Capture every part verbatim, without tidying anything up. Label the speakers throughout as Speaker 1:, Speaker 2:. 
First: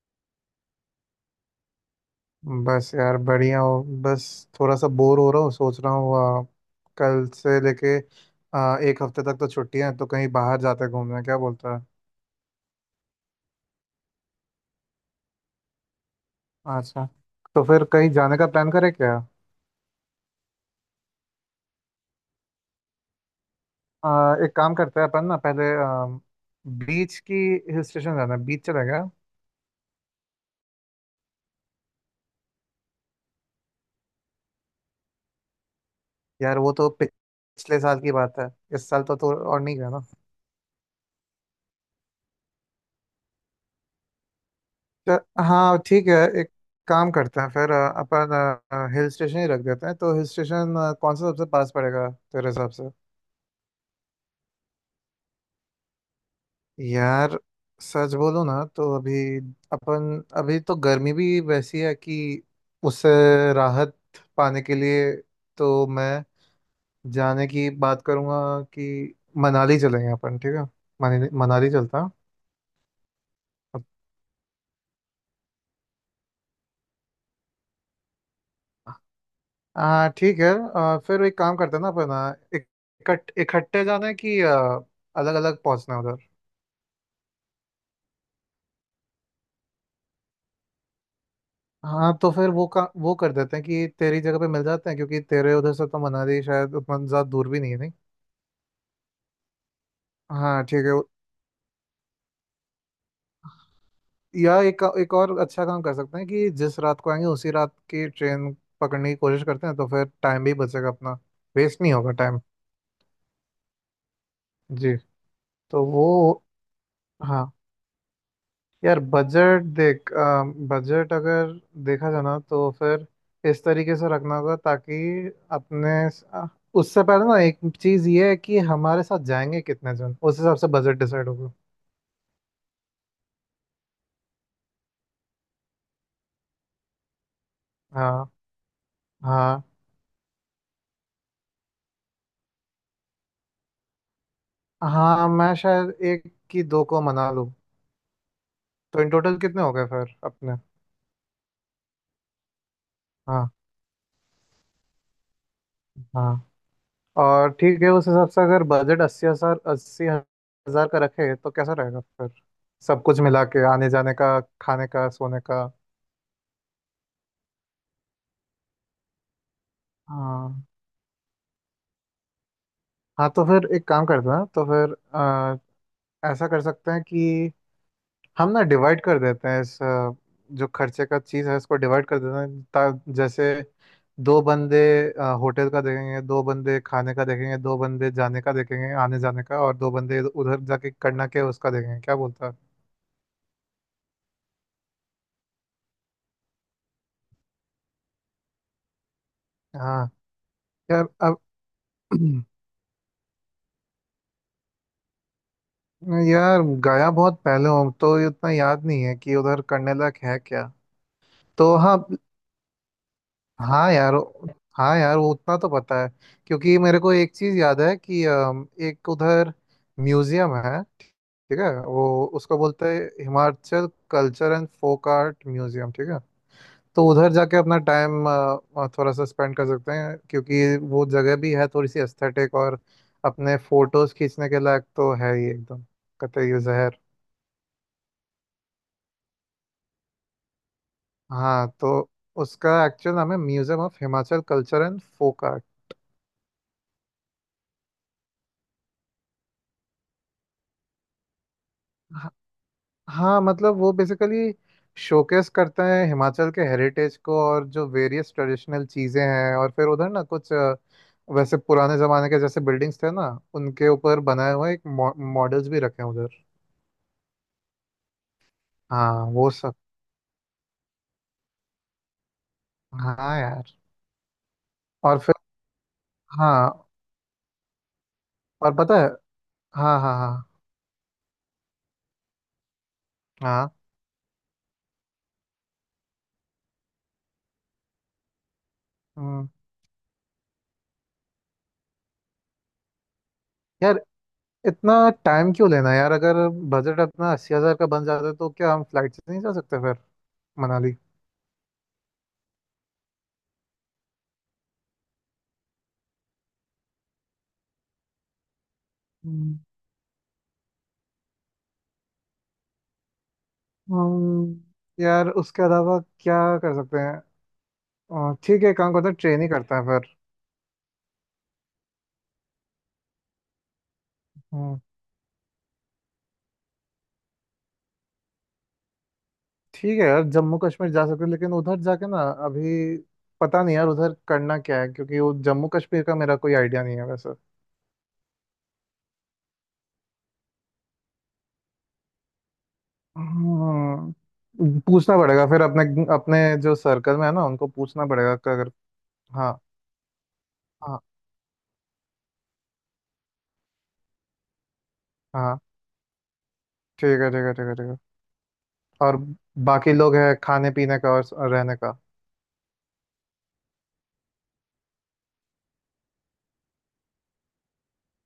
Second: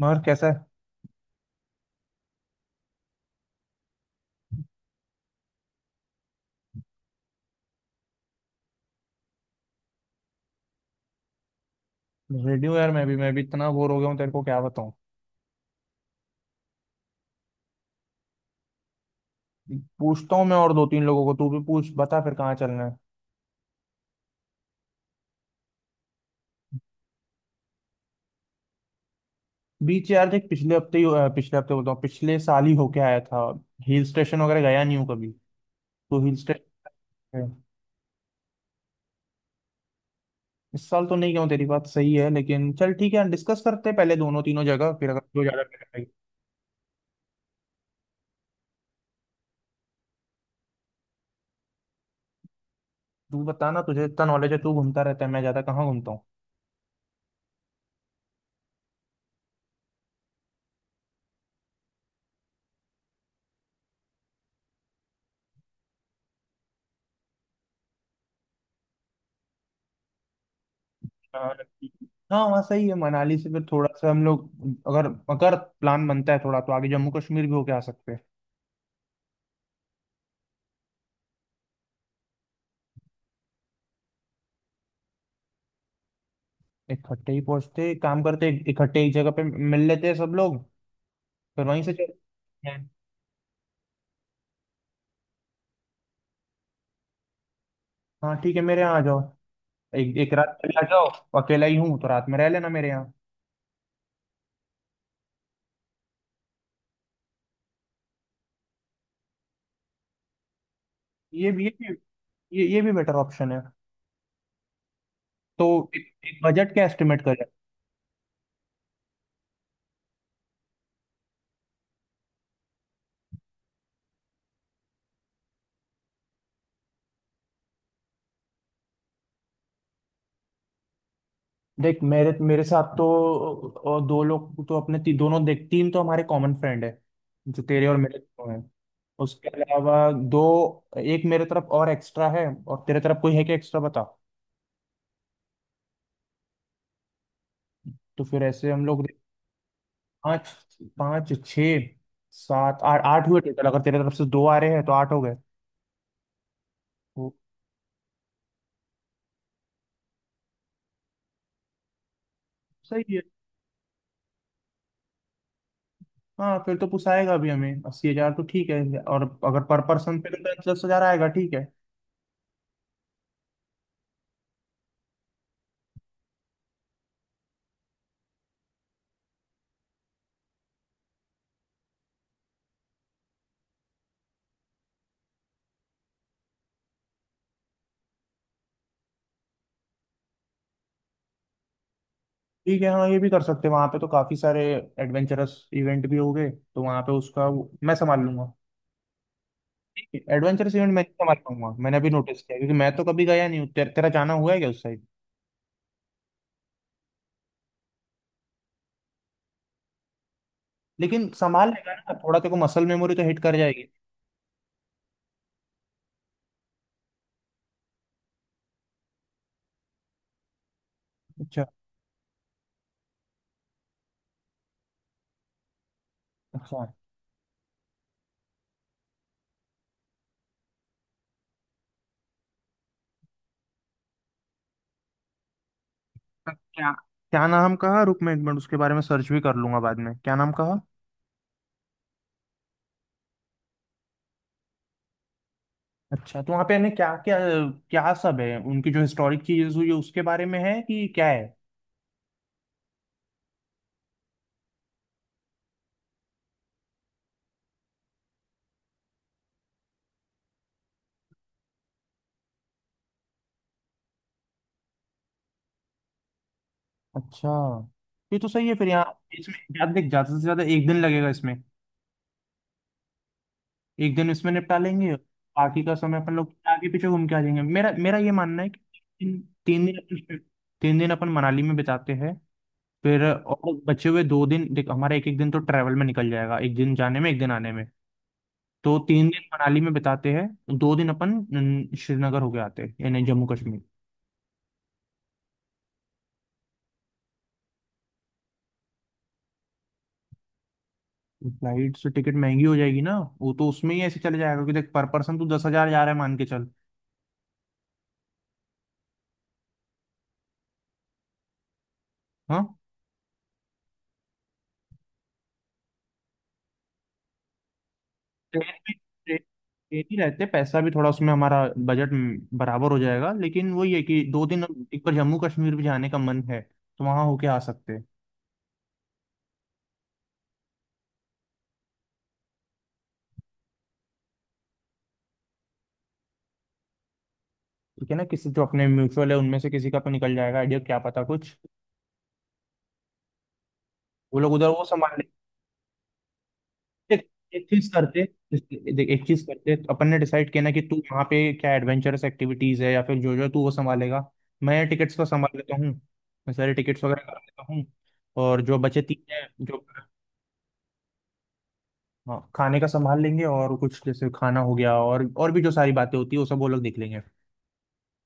Speaker 1: मगर कैसा
Speaker 2: बस यार बढ़िया हो बस। थोड़ा सा बोर हो रहा हूँ। सोच रहा हूँ आ, कल से लेके आ, एक हफ्ते तक तो छुट्टियां हैं, तो कहीं बाहर जाते हैं घूमने। क्या बोलता है।
Speaker 1: है रेडियो यार, मैं भी मैं भी इतना बोर हो गया हूँ तेरे को क्या बताऊँ।
Speaker 2: अच्छा। तो फिर कहीं जाने का प्लान करें क्या।
Speaker 1: पूछता हूँ मैं और दो तीन लोगों को, तू भी पूछ बता फिर कहाँ चलना है।
Speaker 2: आ, एक काम करते हैं अपन ना। पहले बीच की हिल स्टेशन जाना है। बीच चलेगा।
Speaker 1: बीच यार, देख पिछले हफ्ते ही अ, पिछले हफ्ते बोलता हूँ, पिछले साल ही होके आया था। हिल स्टेशन वगैरह गया नहीं हूँ कभी। तो हिल
Speaker 2: यार वो तो पिछ-
Speaker 1: स्टेशन
Speaker 2: पिछले साल की बात है। इस साल तो, तो और नहीं गया ना।
Speaker 1: इस साल तो नहीं गया हूँ, तेरी बात सही है, लेकिन चल ठीक है, डिस्कस करते हैं पहले दोनों तीनों जगह फिर अगर जो
Speaker 2: तो,
Speaker 1: ज्यादा
Speaker 2: हाँ,
Speaker 1: better लगे।
Speaker 2: ठीक है। एक काम करते हैं फिर अ, अपन हिल स्टेशन ही रख देते हैं। तो हिल स्टेशन कौन सा सबसे पास पड़ेगा तेरे हिसाब से।
Speaker 1: तू बता ना, तुझे इतना नॉलेज है, तू घूमता रहता है, मैं ज्यादा कहाँ घूमता।
Speaker 2: यार सच बोलो ना, तो अभी अपन अभी तो गर्मी भी वैसी है कि उससे राहत पाने के लिए, तो मैं जाने की बात करूंगा कि मनाली चलेंगे अपन, ठीक है। मनाली
Speaker 1: हाँ
Speaker 2: मनाली चलता है।
Speaker 1: हाँ, वहाँ सही है। मनाली से फिर थोड़ा सा हम लोग अगर अगर प्लान बनता है थोड़ा, तो आगे जम्मू कश्मीर भी होके आ सकते हैं।
Speaker 2: हाँ ठीक है। आ, फिर एक काम करते हैं ना अपन। आ, इक- इकट्ठ इकट्ठे जाना है कि अलग अलग पहुंचना है उधर।
Speaker 1: इकट्ठे ही पहुंचते, एक काम करते इकट्ठे एक जगह पे मिल लेते हैं सब लोग, फिर वहीं से
Speaker 2: हाँ तो फिर वो
Speaker 1: चलते
Speaker 2: का
Speaker 1: हैं।
Speaker 2: वो कर देते हैं कि तेरी जगह पे मिल जाते हैं, क्योंकि तेरे उधर से तो मनाली शायद उतना ज़्यादा दूर भी नहीं है नहीं।
Speaker 1: हाँ ठीक है, मेरे यहाँ आ जाओ, एक एक रात
Speaker 2: हाँ
Speaker 1: पहले आ
Speaker 2: ठीक है।
Speaker 1: जाओ। अकेला ही हूँ तो रात में रह लेना मेरे यहाँ।
Speaker 2: या एक एक और अच्छा काम कर सकते हैं कि जिस रात को आएंगे उसी रात की ट्रेन पकड़ने की कोशिश करते हैं, तो फिर टाइम भी बचेगा अपना।
Speaker 1: ये भी, ये
Speaker 2: वेस्ट नहीं
Speaker 1: भी,
Speaker 2: होगा टाइम।
Speaker 1: ये, ये भी बेटर ऑप्शन है।
Speaker 2: जी।
Speaker 1: तो
Speaker 2: तो वो।
Speaker 1: एक, एक बजट क्या एस्टिमेट करें।
Speaker 2: हाँ यार बजट देख। बजट अगर देखा जाना तो फिर इस तरीके से रखना होगा ताकि अपने अ, उससे पहले ना एक चीज़ ये है कि हमारे साथ जाएंगे कितने जन, उस हिसाब से बजट डिसाइड होगा।
Speaker 1: देख मेरे मेरे साथ तो और दो लोग तो अपने, ती, दोनों देख, तीन तो हमारे कॉमन फ्रेंड है जो तेरे और मेरे
Speaker 2: हाँ।
Speaker 1: दोनों हैं। उसके
Speaker 2: हाँ।
Speaker 1: अलावा दो, एक मेरे तरफ और एक्स्ट्रा है, और तेरे तरफ कोई है क्या एक्स्ट्रा, बता।
Speaker 2: हाँ मैं शायद एक की दो को मना लूँ।
Speaker 1: तो फिर ऐसे हम
Speaker 2: तो
Speaker 1: लोग
Speaker 2: इन टोटल कितने हो गए फिर
Speaker 1: पाँच,
Speaker 2: अपने।
Speaker 1: पाँच छः सात आठ, आठ हुए
Speaker 2: हाँ।
Speaker 1: टोटल। अगर तेरे तरफ से दो आ रहे हैं तो आठ हो गए।
Speaker 2: हाँ।
Speaker 1: तो
Speaker 2: और ठीक है, उस हिसाब से अगर बजट अस्सी हजार अस्सी हजार का रखे तो कैसा रहेगा फिर। सब
Speaker 1: सही
Speaker 2: कुछ
Speaker 1: है,
Speaker 2: मिला के आने जाने का, खाने का, सोने का।
Speaker 1: हाँ। फिर तो पुसाएगा भी हमें अस्सी हजार, तो ठीक है। और अगर पर पर्सन पे तो
Speaker 2: हाँ।
Speaker 1: दस दस हजार आएगा, ठीक है।
Speaker 2: हाँ तो फिर एक काम करते हैं। तो फिर अ, ऐसा कर सकते हैं कि हम ना डिवाइड कर देते हैं इस अ, जो खर्चे का चीज़ है इसको डिवाइड कर देते हैं, ता, जैसे दो बंदे अ, होटल का देखेंगे, दो बंदे खाने का देखेंगे, दो बंदे जाने का देखेंगे आने जाने का, और दो बंदे इधर- उधर जाके करना के उसका देखेंगे। क्या बोलता है।
Speaker 1: ठीक है, हाँ ये भी कर सकते हैं। वहाँ पे तो काफी सारे एडवेंचरस इवेंट भी हो गए, तो वहाँ पे उसका वो- मैं संभाल लूंगा।
Speaker 2: हाँ
Speaker 1: एडवेंचरस इवेंट मैं
Speaker 2: यार
Speaker 1: इतना
Speaker 2: अब
Speaker 1: मानूंगा, मैंने अभी नोटिस किया, क्योंकि मैं तो कभी गया नहीं हूँ। तेर, तेरा जाना हुआ है क्या उस साइड।
Speaker 2: यार गया बहुत पहले हूँ, तो ये उतना याद नहीं है कि उधर करने लायक है क्या।
Speaker 1: लेकिन संभाल
Speaker 2: तो
Speaker 1: लेगा
Speaker 2: हाँ।
Speaker 1: ना थोड़ा, तेरे को मसल मेमोरी तो हिट कर जाएगी।
Speaker 2: हाँ यार। हाँ यार वो उतना तो पता है, क्योंकि मेरे को एक चीज़ याद है कि अम, एक उधर म्यूजियम है। ठीक
Speaker 1: अच्छा।
Speaker 2: है, वो उसको बोलते हैं Himachal culture and folk art museum. ठीक है,
Speaker 1: अच्छा,
Speaker 2: तो उधर जाके अपना टाइम थोड़ा सा स्पेंड कर सकते हैं, क्योंकि वो जगह भी है थोड़ी सी एस्थेटिक और अपने फोटोज खींचने के लायक तो है ही एकदम।
Speaker 1: तो
Speaker 2: कतई
Speaker 1: क्या,
Speaker 2: जहर।
Speaker 1: क्या नाम कहा, रुक मैं एक मिनट उसके बारे में सर्च भी कर लूंगा बाद में, क्या नाम कहा।
Speaker 2: हाँ तो उसका एक्चुअल नाम है museum of Himachal culture and folk art.
Speaker 1: अच्छा, तो वहाँ पे यानी क्या क्या, क्या सब है, उनकी जो हिस्टोरिक चीजें हुई है, उसके बारे में है कि क्या है।
Speaker 2: हाँ। हाँ, मतलब वो बेसिकली शोकेस करता है हिमाचल के हेरिटेज को और जो वेरियस ट्रेडिशनल चीज़ें हैं। और फिर उधर ना कुछ अ, वैसे पुराने ज़माने के जैसे बिल्डिंग्स थे ना उनके ऊपर बनाए हुए एक मॉडल्स भी रखे हैं उधर।
Speaker 1: अच्छा, ये तो सही है। फिर
Speaker 2: हाँ
Speaker 1: यहाँ
Speaker 2: वो
Speaker 1: इसमें
Speaker 2: सब।
Speaker 1: ज्यादा देख, ज्यादा से ज्यादा एक दिन लगेगा इसमें,
Speaker 2: हाँ यार
Speaker 1: एक दिन इसमें निपटा लेंगे।
Speaker 2: और फिर।
Speaker 1: बाकी का समय अपन लोग
Speaker 2: हाँ
Speaker 1: आगे पीछे घूम के आ जाएंगे। मेरा मेरा ये मानना है
Speaker 2: और
Speaker 1: कि
Speaker 2: पता है।
Speaker 1: तीन तीन दिन
Speaker 2: हाँ हाँ हाँ
Speaker 1: अपन तीन दिन अपन मनाली में बिताते हैं। फिर और
Speaker 2: हाँ।
Speaker 1: बचे हुए दो दिन, देख हमारा एक एक दिन तो ट्रैवल में निकल जाएगा, एक दिन जाने में एक दिन आने में। तो तीन दिन
Speaker 2: हम्म,
Speaker 1: मनाली में बिताते हैं, दो दिन अपन न, श्रीनगर होके आते हैं, यानी जम्मू कश्मीर।
Speaker 2: यार इतना टाइम क्यों लेना यार। अगर बजट अपना अस्सी हजार का बन जाता है तो क्या हम फ्लाइट से नहीं जा सकते फिर। मनाली।
Speaker 1: फ्लाइट से टिकट महंगी हो जाएगी ना, वो तो उसमें ही ऐसे चले जाएगा कि देख पर पर्सन तू दस हजार जा रहा है मान के चल।
Speaker 2: हम्म,
Speaker 1: हाँ।
Speaker 2: हम्म, यार उसके अलावा क्या कर सकते हैं। अ, ठीक
Speaker 1: ट्रेन
Speaker 2: है, एक काम
Speaker 1: में
Speaker 2: करते हैं
Speaker 1: ट्रेन
Speaker 2: ट्रेन ही करते हैं
Speaker 1: ट्रेन
Speaker 2: फिर।
Speaker 1: ही रहते, पैसा भी थोड़ा उसमें हमारा बजट बराबर हो जाएगा। लेकिन वही है कि दो दिन,
Speaker 2: हम्म,
Speaker 1: एक बार जम्मू कश्मीर भी जाने का मन है तो वहां होके आ सकते हैं।
Speaker 2: ठीक है यार, जम्मू कश्मीर जा सकते हैं, लेकिन उधर जाके ना अभी पता नहीं यार उधर करना क्या है, क्योंकि वो जम्मू कश्मीर का मेरा कोई आइडिया नहीं है वैसे।
Speaker 1: ठीक है ना, किसी जो अपने म्यूचुअल है उनमें से किसी का तो निकल जाएगा आइडिया, क्या पता, कुछ वो लोग उधर
Speaker 2: हम्म,
Speaker 1: वो संभाल
Speaker 2: पूछना
Speaker 1: लेंगे।
Speaker 2: पड़ेगा फिर अपने अपने जो सर्कल
Speaker 1: देख,
Speaker 2: में है ना उनको
Speaker 1: एक चीज
Speaker 2: पूछना
Speaker 1: करते
Speaker 2: पड़ेगा कि अगर।
Speaker 1: देख एक चीज
Speaker 2: हाँ।
Speaker 1: करते, तो अपन ने डिसाइड किया ना कि तू
Speaker 2: हाँ।
Speaker 1: वहाँ पे क्या एडवेंचरस एक्टिविटीज है या फिर जो जो है, तू वो संभालेगा। मैं टिकट्स का संभाल
Speaker 2: हाँ
Speaker 1: लेता हूँ, मैं सारे टिकट्स
Speaker 2: ठीक
Speaker 1: वगैरह
Speaker 2: है
Speaker 1: कर
Speaker 2: ठीक है ठीक
Speaker 1: लेता
Speaker 2: है
Speaker 1: हूँ।
Speaker 2: ठीक है।
Speaker 1: और जो बचे
Speaker 2: और
Speaker 1: तीन है जो,
Speaker 2: बाकी लोग है खाने पीने का और और रहने का।
Speaker 1: हाँ खाने का संभाल लेंगे और कुछ जैसे खाना हो गया और और भी जो सारी बातें होती है वो सब वो लोग देख लेंगे।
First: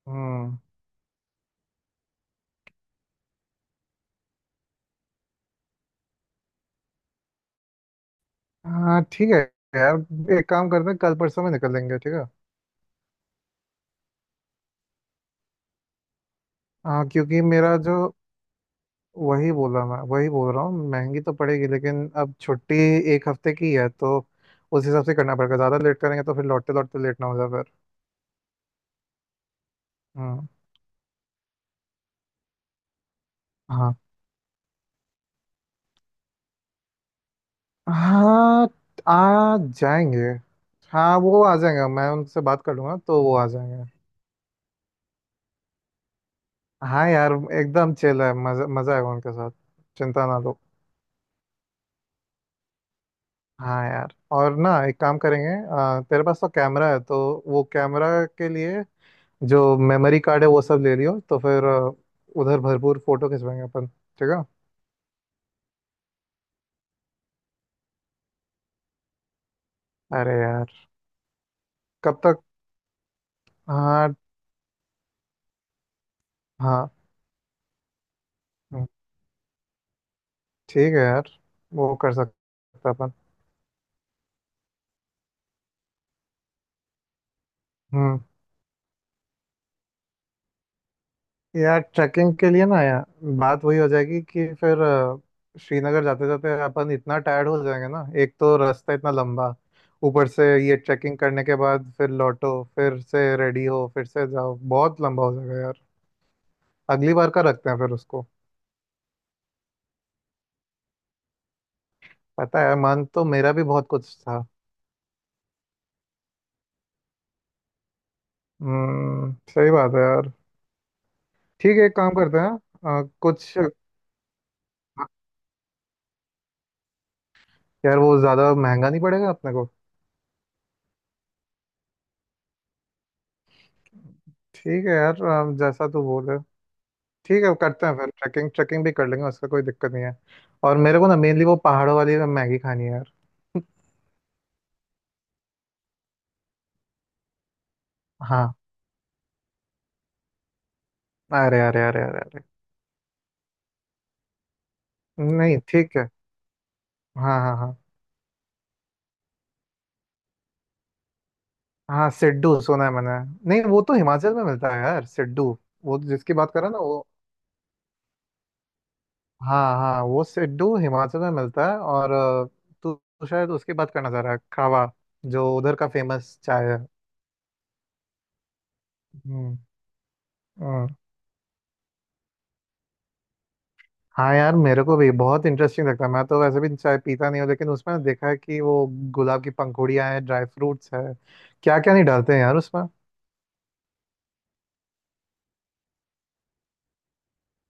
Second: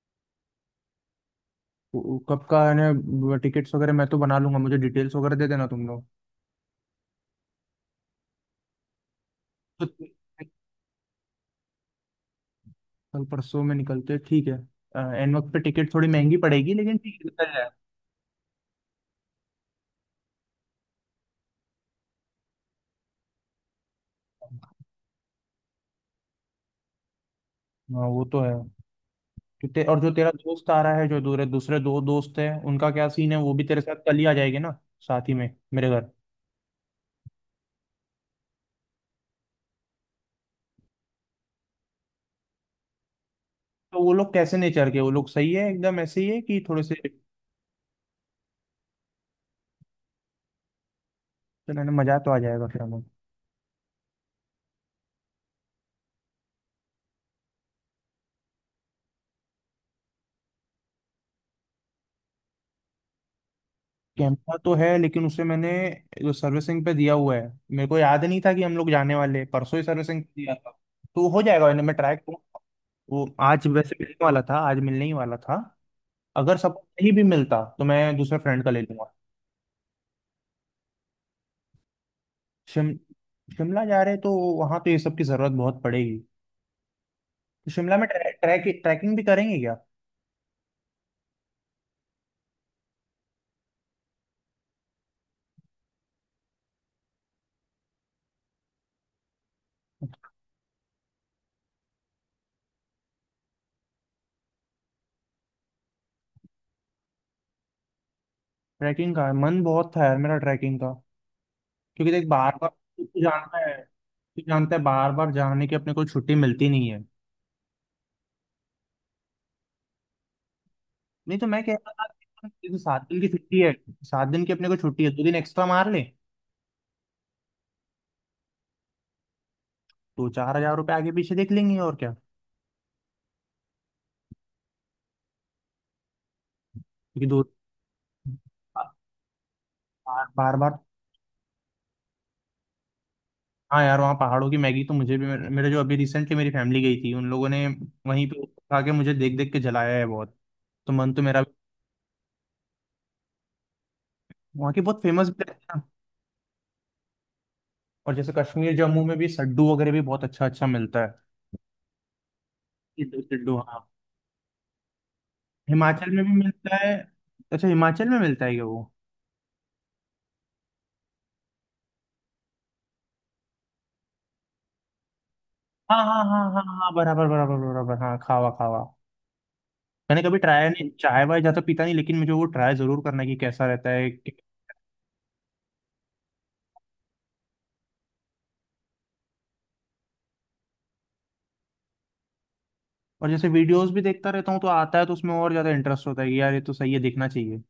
Speaker 2: हम्म।
Speaker 1: वो- वो कब का है ना, टिकट्स वगैरह मैं तो बना लूंगा, मुझे डिटेल्स वगैरह दे देना तुम लोग।
Speaker 2: हाँ ठीक है
Speaker 1: तो
Speaker 2: यार, एक काम करते हैं कल परसों में निकल लेंगे, ठीक है।
Speaker 1: कल परसों में निकलते हैं, ठीक है। अ, एन वक्त पे टिकट थोड़ी महंगी पड़ेगी, लेकिन
Speaker 2: हाँ
Speaker 1: ठीक है
Speaker 2: क्योंकि
Speaker 1: निकल जाएगा।
Speaker 2: मेरा जो वही बोला, मैं वही बोल रहा हूँ, महंगी तो पड़ेगी, लेकिन अब छुट्टी एक हफ्ते की है तो उस हिसाब से करना पड़ेगा। ज़्यादा लेट करेंगे तो फिर लौटते लौटते लेट ना हो जाए फिर।
Speaker 1: हाँ वो तो है। तो ते, और जो तेरा
Speaker 2: हम्म।
Speaker 1: दोस्त आ रहा है, जो दूसरे दूसरे दो दोस्त है, उनका क्या सीन है, वो भी तेरे
Speaker 2: हाँ।
Speaker 1: साथ कल ही आ जाएंगे ना, साथ ही में मेरे घर।
Speaker 2: हाँ आ जाएंगे। हाँ वो आ जाएंगे, मैं उनसे बात कर लूँगा, तो वो आ जाएंगे।
Speaker 1: तो वो लोग कैसे नेचर के, वो लोग सही है एकदम ऐसे ही है कि थोड़े से।
Speaker 2: हाँ यार एकदम चिल है। मज़ा मज़ा आएगा उनके साथ। चिंता ना लो।
Speaker 1: चलो ना, मजा तो आ जाएगा फिर हमें।
Speaker 2: हाँ यार, और ना एक काम करेंगे। आ, तेरे पास तो कैमरा है, तो वो कैमरा के लिए जो मेमोरी कार्ड है वो सब ले लियो, तो फिर आ, उधर भरपूर फोटो खिंचवाएंगे अपन, ठीक है।
Speaker 1: कैमरा तो है, लेकिन उसे मैंने जो सर्विसिंग पे दिया हुआ है, मेरे को याद नहीं था कि हम लोग जाने वाले हैं। परसों ही सर्विसिंग पे
Speaker 2: अरे
Speaker 1: दिया था।
Speaker 2: यार।
Speaker 1: तो हो जाएगा, मैंने मैं ट्राई
Speaker 2: कब तक।
Speaker 1: करूँगा। वो आज वैसे
Speaker 2: हाँ।
Speaker 1: मिलने वाला था, आज मिलने ही वाला था। अगर सब
Speaker 2: हाँ।
Speaker 1: नहीं भी मिलता तो मैं दूसरे फ्रेंड का ले
Speaker 2: हम्म,
Speaker 1: लूंगा।
Speaker 2: ठीक है यार वो कर सकते
Speaker 1: शिम
Speaker 2: हैं अपन।
Speaker 1: शिमला जा रहे हैं, तो वहाँ तो ये सब की ज़रूरत बहुत पड़ेगी। तो शिमला में
Speaker 2: हम्म
Speaker 1: ट्रै, ट्रैक, ट्रैकिंग भी करेंगे क्या।
Speaker 2: यार, ट्रैकिंग के लिए ना यार, बात वही हो जाएगी कि फिर अ, श्रीनगर जाते जाते अपन इतना टायर्ड हो जाएंगे ना, एक तो रास्ता इतना लंबा, ऊपर से ये ट्रैकिंग करने के बाद फिर लौटो फिर से रेडी हो फिर से जाओ, बहुत लंबा हो जाएगा यार। अगली बार का रखते हैं फिर उसको।
Speaker 1: ट्रैकिंग का मन बहुत था यार मेरा, ट्रैकिंग का। क्योंकि देख बार
Speaker 2: पता
Speaker 1: बार
Speaker 2: है,
Speaker 1: तू
Speaker 2: मन तो मेरा
Speaker 1: जानता
Speaker 2: भी
Speaker 1: है,
Speaker 2: बहुत कुछ
Speaker 1: तू
Speaker 2: था।
Speaker 1: जानता है बार बार जाने की अपने को छुट्टी मिलती नहीं है।
Speaker 2: हम्म सही बात है यार।
Speaker 1: नहीं तो मैं कह
Speaker 2: ठीक है
Speaker 1: रहा
Speaker 2: एक
Speaker 1: था
Speaker 2: काम करते
Speaker 1: कि जैसे
Speaker 2: हैं
Speaker 1: सात
Speaker 2: अ,
Speaker 1: दिन की
Speaker 2: कुछ।
Speaker 1: छुट्टी है, सात दिन की अपने को छुट्टी है, दो दिन एक्स्ट्रा मार ले।
Speaker 2: यार वो ज़्यादा महंगा नहीं पड़ेगा अपने को।
Speaker 1: तो चार हजार रुपये आगे पीछे देख लेंगे, और क्या।
Speaker 2: ठीक है यार, अ, जैसा तू बोले।
Speaker 1: क्योंकि दो,
Speaker 2: ठीक है, करते हैं फिर, ट्रैकिंग ट्रैकिंग भी कर लेंगे। उसका कोई दिक्कत नहीं है।
Speaker 1: बार बार
Speaker 2: और
Speaker 1: बार।
Speaker 2: मेरे को ना मेनली वो पहाड़ों वाली मैगी खानी है यार।
Speaker 1: हाँ यार, वहाँ पहाड़ों की मैगी तो मुझे भी, मेरे मेरे जो अभी रिसेंटली मेरी फैमिली गई थी उन लोगों ने वहीं पे
Speaker 2: हाँ।
Speaker 1: खा के मुझे देख देख के जलाया है बहुत। तो मन तो मेरा भी,
Speaker 2: अरे अरे अरे अरे अरे।
Speaker 1: वहाँ की बहुत फेमस भी है
Speaker 2: नहीं
Speaker 1: ना।
Speaker 2: ठीक है। हाँ हाँ हाँ।
Speaker 1: और जैसे कश्मीर जम्मू में भी सड्डू वगैरह भी बहुत अच्छा अच्छा मिलता है।
Speaker 2: हाँ सिड्डू सुना है मैंने।
Speaker 1: सिड्डू, सिड्डू,
Speaker 2: नहीं, वो
Speaker 1: हाँ।
Speaker 2: तो हिमाचल में मिलता है यार सिड्डू। वो
Speaker 1: हिमाचल में भी
Speaker 2: जिसकी बात कर रहा है
Speaker 1: मिलता
Speaker 2: ना,
Speaker 1: है।
Speaker 2: वो।
Speaker 1: अच्छा, हिमाचल में मिलता है क्या वो।
Speaker 2: हाँ हाँ, वो सिड्डू हिमाचल में मिलता है, और अ, तू तू शायद उसकी बात करना चाह रहा है, खावा, जो उधर का
Speaker 1: हाँ हाँ हाँ
Speaker 2: फेमस
Speaker 1: हाँ
Speaker 2: चाय
Speaker 1: हाँ
Speaker 2: है।
Speaker 1: हाँ, बराबर बराबर बराबर, हाँ, खावा, खावा।
Speaker 2: हम्म।
Speaker 1: मैंने कभी ट्राई
Speaker 2: हम्म।
Speaker 1: नहीं, चाय वाय ज्यादा पीता नहीं, लेकिन मुझे वो ट्राई जरूर करना है कि कैसा रहता है।
Speaker 2: हाँ यार, मेरे को भी बहुत इंटरेस्टिंग लगता है। मैं तो वैसे भी चाय पीता नहीं हूँ, लेकिन उसमें देखा है कि वो गुलाब की पंखुड़ियाँ हैं, ड्राई फ्रूट्स है, क्या क्या नहीं डालते हैं यार उसमें।
Speaker 1: और जैसे वीडियोस भी देखता रहता हूँ तो आता है, तो उसमें और ज्यादा इंटरेस्ट होता है कि यार ये तो सही है, देखना चाहिए।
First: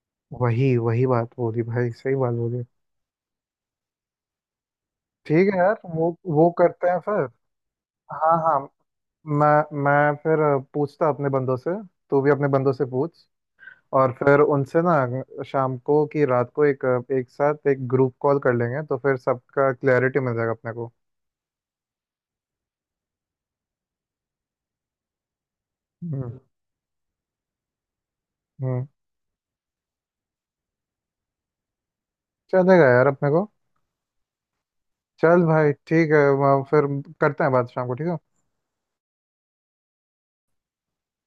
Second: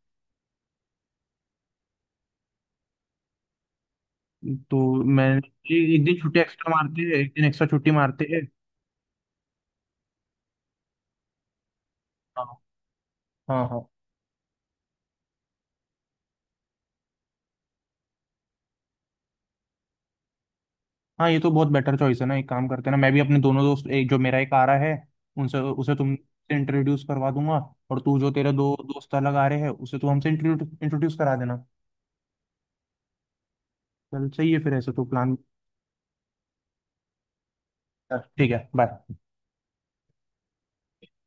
Speaker 2: वही वही बात बोली भाई, सही बात बोली।
Speaker 1: तो मैं
Speaker 2: ठीक है यार
Speaker 1: एक
Speaker 2: वो।
Speaker 1: दिन छुट्टी
Speaker 2: वो
Speaker 1: एक्स्ट्रा
Speaker 2: करते हैं
Speaker 1: मारते हैं,
Speaker 2: फिर।
Speaker 1: एक दिन एक्स्ट्रा छुट्टी मारते
Speaker 2: हाँ
Speaker 1: हैं।
Speaker 2: हाँ। मैं मैं फिर पूछता अपने बंदों से। तू भी अपने
Speaker 1: हाँ
Speaker 2: बंदों से पूछ।
Speaker 1: हाँ हाँ
Speaker 2: और फिर उनसे ना शाम को कि रात को एक एक साथ एक ग्रुप कॉल कर लेंगे, तो फिर सबका क्लैरिटी मिल जाएगा अपने को।
Speaker 1: हाँ, ये तो बहुत बेटर चॉइस है ना। एक काम करते हैं ना, मैं भी अपने दोनों दोस्त, एक जो मेरा एक आ रहा है, उनसे उसे तुम
Speaker 2: हम्म।
Speaker 1: इंट्रोड्यूस करवा दूंगा। और तू जो तेरे दो
Speaker 2: हम्म।
Speaker 1: दोस्त अलग आ रहे हैं, उसे तू हमसे इंट्रोड्यूस करा देना।
Speaker 2: चलेगा यार अपने को।
Speaker 1: चल सही है, फिर ऐसे तो प्लान।
Speaker 2: चल भाई ठीक है। वहाँ फिर करते हैं बात शाम को, ठीक
Speaker 1: हाँ,
Speaker 2: है।
Speaker 1: ठीक है, बाय।